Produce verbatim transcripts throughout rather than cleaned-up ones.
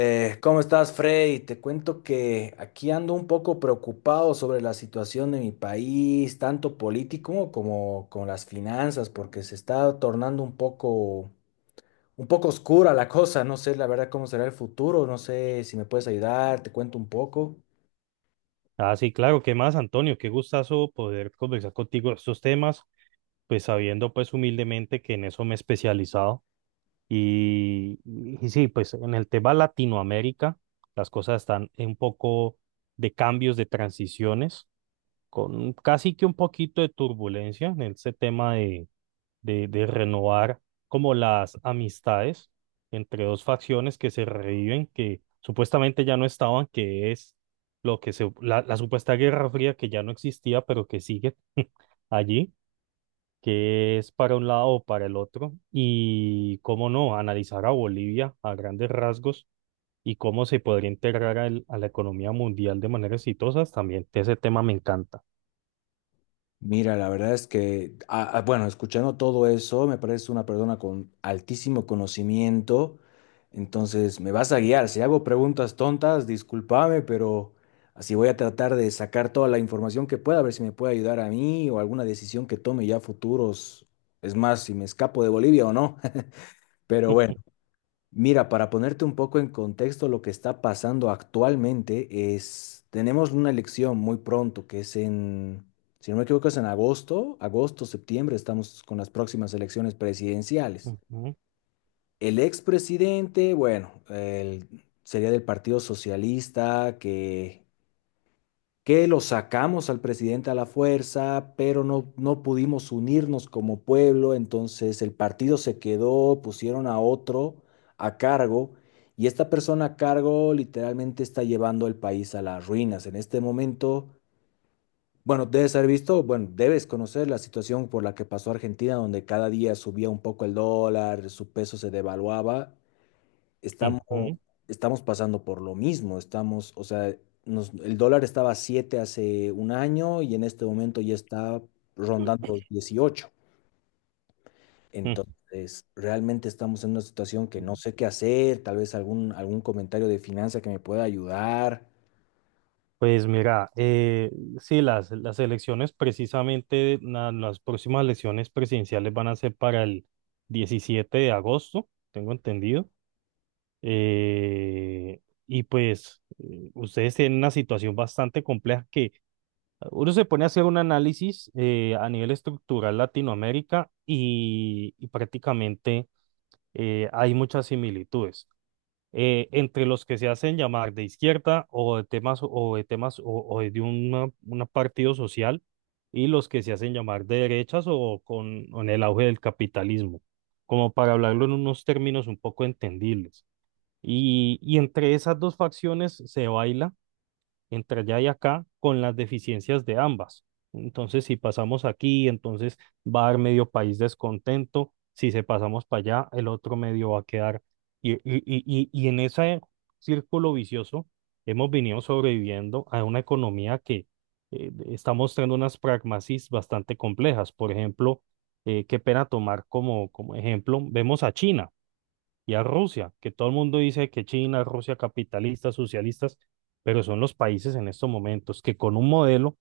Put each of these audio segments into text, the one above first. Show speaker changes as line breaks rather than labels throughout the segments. Eh, ¿cómo estás, Freddy? Te cuento que aquí ando un poco preocupado sobre la situación de mi país, tanto político como con las finanzas, porque se está tornando un poco, un poco oscura la cosa. No sé, la verdad, cómo será el futuro. No sé si me puedes ayudar, te cuento un poco.
Ah, sí, claro, ¿qué más, Antonio? Qué gustazo poder conversar contigo de estos temas, pues sabiendo pues humildemente que en eso me he especializado. Y, y sí, pues en el tema Latinoamérica, las cosas están un poco de cambios, de transiciones, con casi que un poquito de turbulencia en ese tema de, de renovar como las amistades entre dos facciones que se reviven, que supuestamente ya no estaban, que es lo que se, la, la supuesta Guerra Fría que ya no existía, pero que sigue allí, que es para un lado o para el otro, y cómo no, analizar a Bolivia a grandes rasgos y cómo se podría integrar al- a la economía mundial de manera exitosa, también ese tema me encanta.
Mira, la verdad es que, ah, ah, bueno, escuchando todo eso, me parece una persona con altísimo conocimiento. Entonces, me vas a guiar. Si hago preguntas tontas, discúlpame, pero así voy a tratar de sacar toda la información que pueda, a ver si me puede ayudar a mí o alguna decisión que tome ya futuros. Es más, si me escapo de Bolivia o no. Pero bueno. Mira, para ponerte un poco en contexto, lo que está pasando actualmente es, tenemos una elección muy pronto, que es en, si no me equivoco, es en agosto, agosto, septiembre, estamos con las próximas elecciones presidenciales.
Ujú,
El expresidente, bueno, él sería del Partido Socialista, que que lo sacamos al presidente a la fuerza, pero no, no pudimos unirnos como pueblo, entonces el partido se quedó, pusieron a otro a cargo y esta persona a cargo literalmente está llevando el país a las ruinas. En este momento, bueno, debes haber visto, bueno, debes conocer la situación por la que pasó Argentina, donde cada día subía un poco el dólar, su peso se devaluaba estamos,
ujú,
estamos pasando por lo mismo, estamos, o sea, nos- el dólar estaba a siete hace un año y en este momento ya está rondando los dieciocho.
ujú.
Entonces, realmente estamos en una situación que no sé qué hacer, tal vez algún, algún comentario de finanza que me pueda ayudar.
Pues mira, eh, sí, las, las elecciones precisamente, na- las próximas elecciones presidenciales van a ser para el diecisiete de agosto, tengo entendido. Eh, y pues eh, ustedes tienen una situación bastante compleja que uno se pone a hacer un análisis eh, a nivel estructural Latinoamérica y, y prácticamente eh, hay muchas similitudes eh, entre los que se hacen llamar de izquierda o de temas o de temas o, o de un una partido social y los que se hacen llamar de derechas o con, con el auge del capitalismo, como para hablarlo en unos términos un poco entendibles. Y, y entre esas dos facciones se baila entre allá y acá con las deficiencias de ambas. Entonces, si pasamos aquí, entonces va a haber medio país descontento. Si se pasamos para allá, el otro medio va a quedar. Y, y, y, y y en ese círculo vicioso hemos venido sobreviviendo a una economía que eh, está mostrando unas pragmasis bastante complejas. Por ejemplo, eh, qué pena tomar como, como ejemplo, vemos a China y a Rusia, que todo el mundo dice que China, Rusia, capitalistas, socialistas, pero son los países en estos momentos que con un modelo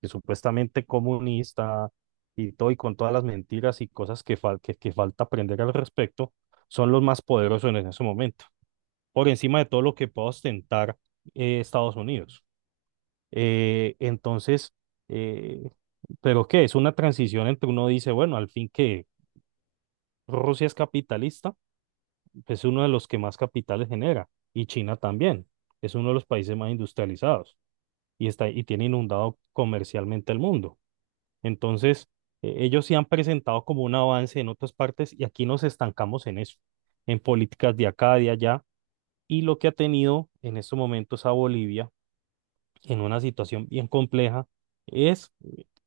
que supuestamente comunista y todo y con todas las mentiras y cosas que, fal- que, que falta aprender al respecto, son los más poderosos en ese momento, por encima de todo lo que pueda ostentar eh, Estados Unidos. Eh, entonces, eh, ¿pero qué? Es una transición entre uno dice, bueno, al fin que Rusia es capitalista, es uno de los que más capitales genera, y China también, es uno de los países más industrializados y, está, y tiene inundado comercialmente el mundo. Entonces, eh, ellos sí han presentado como un avance en otras partes y aquí nos estancamos en eso, en políticas de acá, de allá, y lo que ha tenido en estos momentos a Bolivia en una situación bien compleja es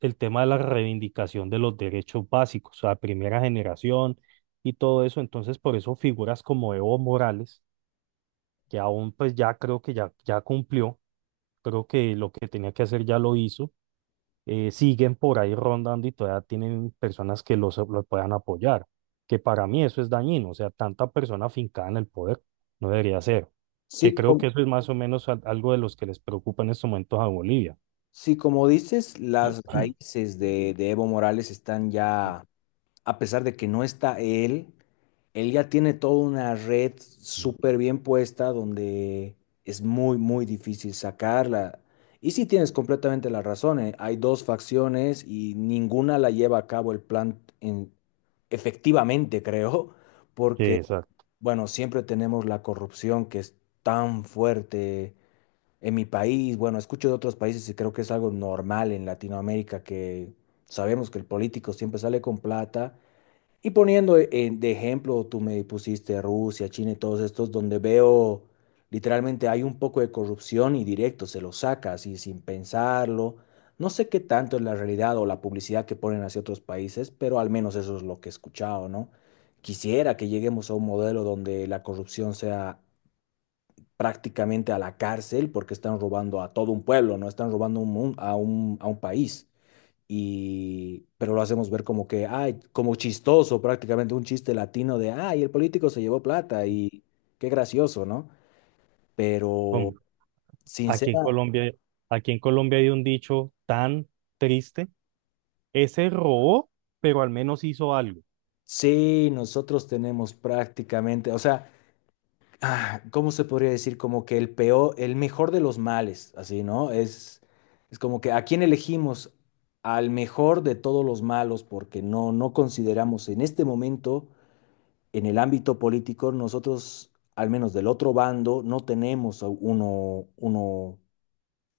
el tema de la reivindicación de los derechos básicos, o sea, primera generación y todo eso. Entonces, por eso figuras como Evo Morales, que aún pues ya creo que ya, ya cumplió, creo que lo que tenía que hacer ya lo hizo, eh, siguen por ahí rondando y todavía tienen personas que los, lo puedan apoyar, que para mí eso es dañino, o sea, tanta persona afincada en el poder no debería ser, que
Sí,
creo
como,
que eso es más o menos al- algo de los que les preocupa en estos momentos a Bolivia.
sí, como dices, las raíces de, de Evo Morales están ya a pesar de que no está él, él ya tiene toda una red
Ujú.
súper bien puesta donde es muy, muy difícil sacarla. Y sí tienes completamente la razón, eh, hay dos facciones y ninguna la lleva a cabo el plan en- efectivamente, creo,
Que
porque,
exacto.
bueno, siempre tenemos la corrupción que es tan fuerte en mi país. Bueno, escucho de otros países y creo que es algo normal en Latinoamérica que sabemos que el político siempre sale con plata y poniendo eh, de ejemplo, tú me pusiste Rusia, China y todos estos, donde veo literalmente hay un poco de corrupción y directo, se lo saca así sin pensarlo. No sé qué tanto es la realidad o la publicidad que ponen hacia otros países, pero al menos eso es lo que he escuchado, ¿no? Quisiera que lleguemos a un modelo donde la corrupción sea prácticamente a la cárcel porque están robando a todo un pueblo, no están robando un mun- a un, a un país y pero lo hacemos ver como que, ay, como chistoso, prácticamente un chiste latino de, ay, el político se llevó plata y qué gracioso, ¿no?
Hom-
Pero
Aquí en
sincera,
Colombia, aquí en Colombia hay un dicho tan triste, ese robó, pero al menos hizo algo.
sí, nosotros tenemos prácticamente, o sea, ah, ¿cómo se podría decir? Como que el peor, el mejor de los males, así, ¿no? Es, es como que a quién elegimos al mejor de todos los malos porque no, no consideramos en este momento en el ámbito político nosotros, al menos del otro bando, no tenemos uno, uno,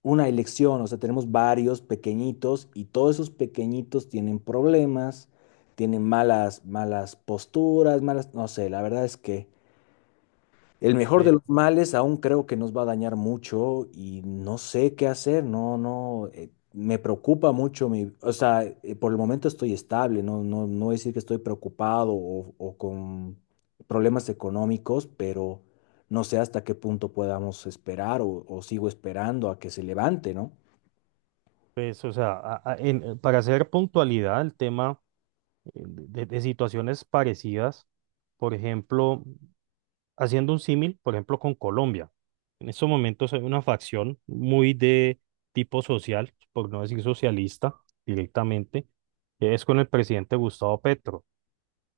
una elección, o sea, tenemos varios pequeñitos y todos esos pequeñitos tienen problemas, tienen malas, malas posturas, malas, no sé, la verdad es que el mejor de
Eh,
los males aún creo que nos va a dañar mucho y no sé qué hacer, no, no, eh, me preocupa mucho, mi, o sea, eh, por el momento estoy estable, no, no, no decir que estoy preocupado o, o con problemas económicos, pero no sé hasta qué punto podamos esperar o, o sigo esperando a que se levante, ¿no?
Pues, o sea, a- a- en- para hacer puntualidad el tema eh, de, de situaciones parecidas, por ejemplo, haciendo un símil, por ejemplo, con Colombia. En estos momentos hay una facción muy de tipo social, por no decir socialista directamente, que es con el presidente Gustavo Petro,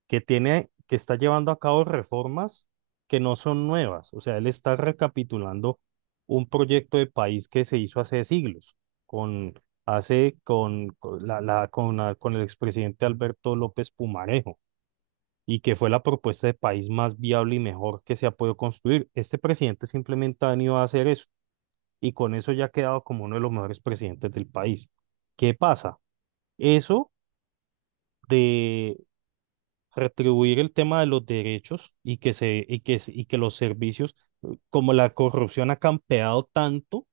que tiene, que está llevando a cabo reformas que no son nuevas. O sea, él está recapitulando un proyecto de país que se hizo hace siglos, con, hace, con, con la, la- con, la- con el expresidente Alberto López Pumarejo, y que fue la propuesta de país más viable y mejor que se ha podido construir. Este presidente simplemente ha venido a hacer eso, y con eso ya ha quedado como uno de los mejores presidentes del país. ¿Qué pasa? Eso de retribuir el tema de los derechos y que se y que se- y que los servicios, como la corrupción ha campeado tanto,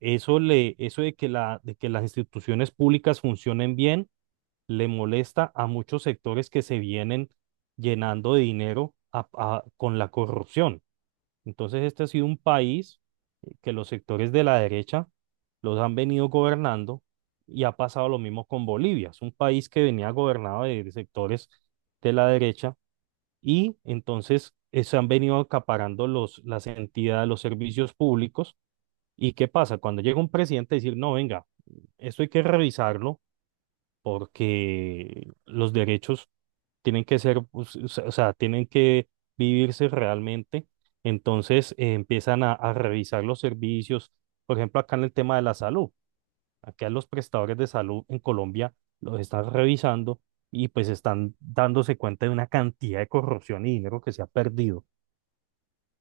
eso le eso de que la de que las instituciones públicas funcionen bien le molesta a muchos sectores que se vienen llenando de dinero a- a- con la corrupción. Entonces, este ha sido un país que los sectores de la derecha los han venido gobernando y ha pasado lo mismo con Bolivia. Es un país que venía gobernado de de sectores de la derecha y entonces eh, se han venido acaparando los, las entidades, los servicios públicos. ¿Y qué pasa? Cuando llega un presidente a decir, no, venga, esto hay que revisarlo porque los derechos tienen que ser, pues, o sea, o sea, tienen que vivirse realmente. Entonces eh, empiezan a, a revisar los servicios, por ejemplo, acá en el tema de la salud. Acá los prestadores de salud en Colombia los están revisando y pues están dándose cuenta de una cantidad de corrupción y dinero que se ha perdido.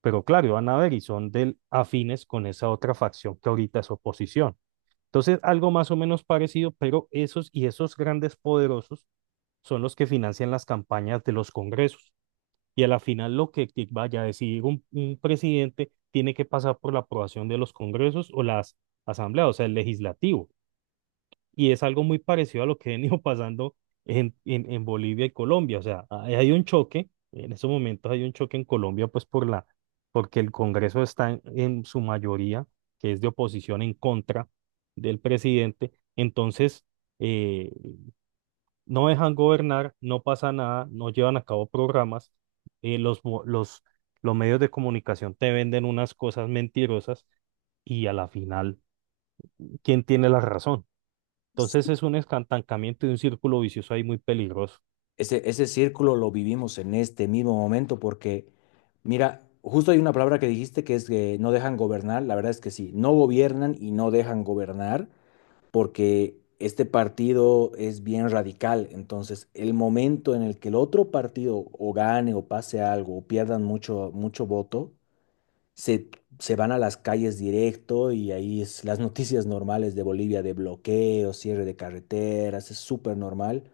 Pero claro, van a ver y son del afines con esa otra facción que ahorita es oposición. Entonces, algo más o menos parecido, pero esos y esos grandes poderosos son los que financian las campañas de los congresos. Y a la final lo que que vaya a decidir un, un presidente tiene que pasar por la aprobación de los congresos o las asambleas, o sea, el legislativo. Y es algo muy parecido a lo que ha venido pasando en, en, en Bolivia y Colombia. O sea, hay, hay un choque, en estos momentos hay un choque en Colombia, pues por la, porque el Congreso está en, en su mayoría, que es de oposición en contra del presidente. Entonces, eh, no dejan gobernar, no pasa nada, no llevan a cabo programas, eh, los, mo- los, los medios de comunicación te venden unas cosas mentirosas y a la final, ¿quién tiene la razón? Entonces es un estancamiento y un círculo vicioso ahí muy peligroso.
Ese, ese círculo lo vivimos en este mismo momento porque, mira, justo hay una palabra que dijiste que es que no dejan gobernar. La verdad es que sí, no gobiernan y no dejan gobernar porque este partido es bien radical. Entonces, el momento en el que el otro partido o gane o pase algo o pierdan mucho, mucho voto, se, se van a las calles directo y ahí es las noticias normales de Bolivia de bloqueo, cierre de carreteras, es súper normal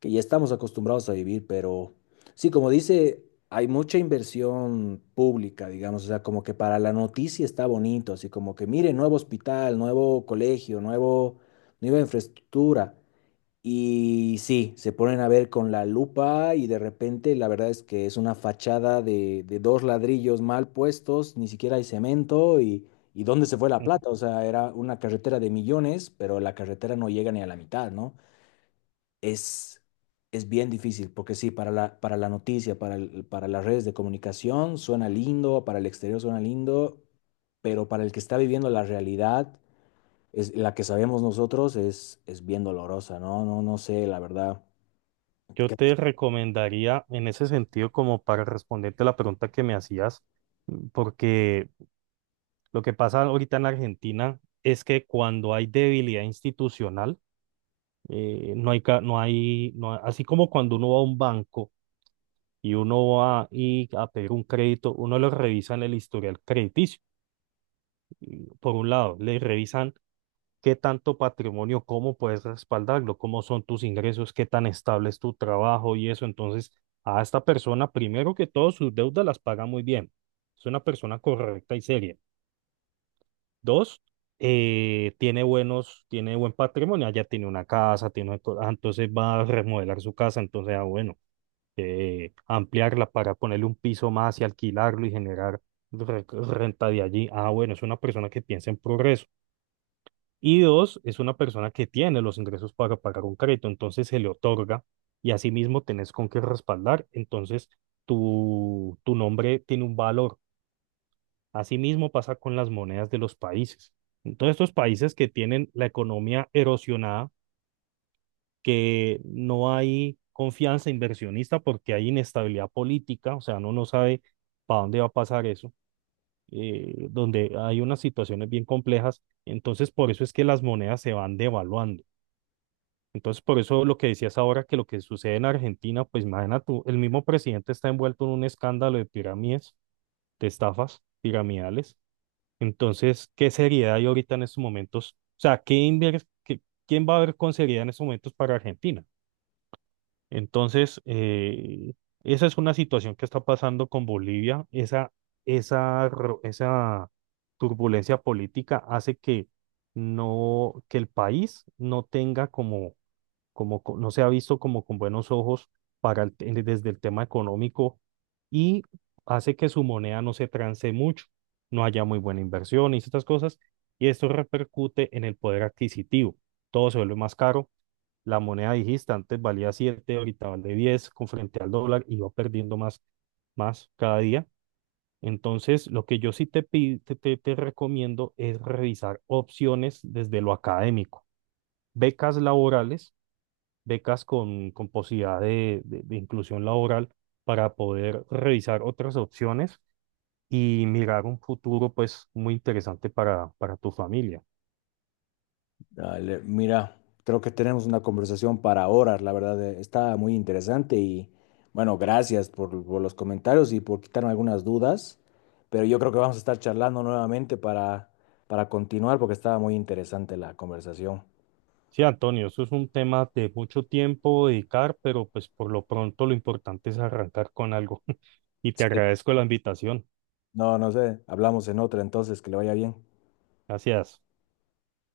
que ya estamos acostumbrados a vivir, pero sí, como dice, hay mucha inversión pública, digamos, o sea, como que para la noticia está bonito, así como que mire, nuevo hospital, nuevo colegio, nuevo, nueva infraestructura. Y sí, se ponen a ver con la lupa y de repente la verdad es que es una fachada de, de dos ladrillos mal puestos, ni siquiera hay cemento y, y ¿dónde se fue la
Ujú.
plata? O sea, era una carretera de millones, pero la carretera no llega ni a la mitad, ¿no? es, es bien difícil, porque sí, para la, para la noticia, para el- para las redes de comunicación suena lindo, para el exterior suena lindo, pero para el que está viviendo la realidad, es, la que sabemos nosotros, es, es bien dolorosa, ¿no? No, no sé, la verdad.
Yo te recomendaría en ese sentido como para responderte la pregunta que me hacías, porque lo que pasa ahorita en Argentina es que cuando hay debilidad institucional, eh, no hay, ca- no hay, no hay- así como cuando uno va a un banco y uno va y a pedir un crédito, uno lo revisa en el historial crediticio. Y por un lado, le revisan qué tanto patrimonio, cómo puedes respaldarlo, cómo son tus ingresos, qué tan estable es tu trabajo y eso. Entonces, a esta persona, primero que todo, sus deudas las paga muy bien. Es una persona correcta y seria. Dos, eh, tiene buenos, tiene buen patrimonio, allá tiene una casa, tiene, una co- ah, entonces va a remodelar su casa, entonces, ah, bueno, eh, ampliarla para ponerle un piso más y alquilarlo y generar re- renta de allí. Ah, bueno, es una persona que piensa en progreso. Y dos, es una persona que tiene los ingresos para pagar un crédito, entonces se le otorga, y asimismo tenés con qué respaldar, entonces tu, tu nombre tiene un valor. Asimismo pasa con las monedas de los países. Entonces estos países que tienen la economía erosionada, que no hay confianza inversionista porque hay inestabilidad política, o sea, uno no sabe para dónde va a pasar eso, eh, donde hay unas situaciones bien complejas, entonces por eso es que las monedas se van devaluando. Entonces, por eso lo que decías ahora, que lo que sucede en Argentina, pues imagina tú, el mismo presidente está envuelto en un escándalo de pirámides, de estafas piramidales. Entonces, ¿qué seriedad hay ahorita en estos momentos? O sea, ¿qué inver- qué- ¿quién va a ver con seriedad en estos momentos para Argentina? Entonces, eh, esa es una situación que está pasando con Bolivia. Esa, esa, ro- esa turbulencia política hace que, no, que el país no tenga como como co- no se ha visto como con buenos ojos para el te- desde el tema económico, y hace que su moneda no se transe mucho, no haya muy buena inversión y estas cosas, y esto repercute en el poder adquisitivo. Todo se vuelve más caro. La moneda, dijiste, antes valía siete, ahorita vale diez con frente al dólar y va perdiendo más, más cada día. Entonces, lo que yo sí te, pi- te, te te recomiendo es revisar opciones desde lo académico, becas laborales, becas con, con posibilidad de, de- de inclusión laboral, para poder revisar otras opciones y mirar un futuro pues muy interesante para, para tu familia.
Dale, mira, creo que tenemos una conversación para horas, la verdad, eh, está muy interesante y bueno, gracias por, por los comentarios y por quitarme algunas dudas, pero yo creo que vamos a estar charlando nuevamente para, para continuar porque estaba muy interesante la conversación.
Sí, Antonio, eso es un tema de mucho tiempo dedicar, pero pues por lo pronto lo importante es arrancar con algo. Y te
Sí.
agradezco la invitación.
No, no sé, hablamos en otra entonces, que le vaya bien.
Gracias.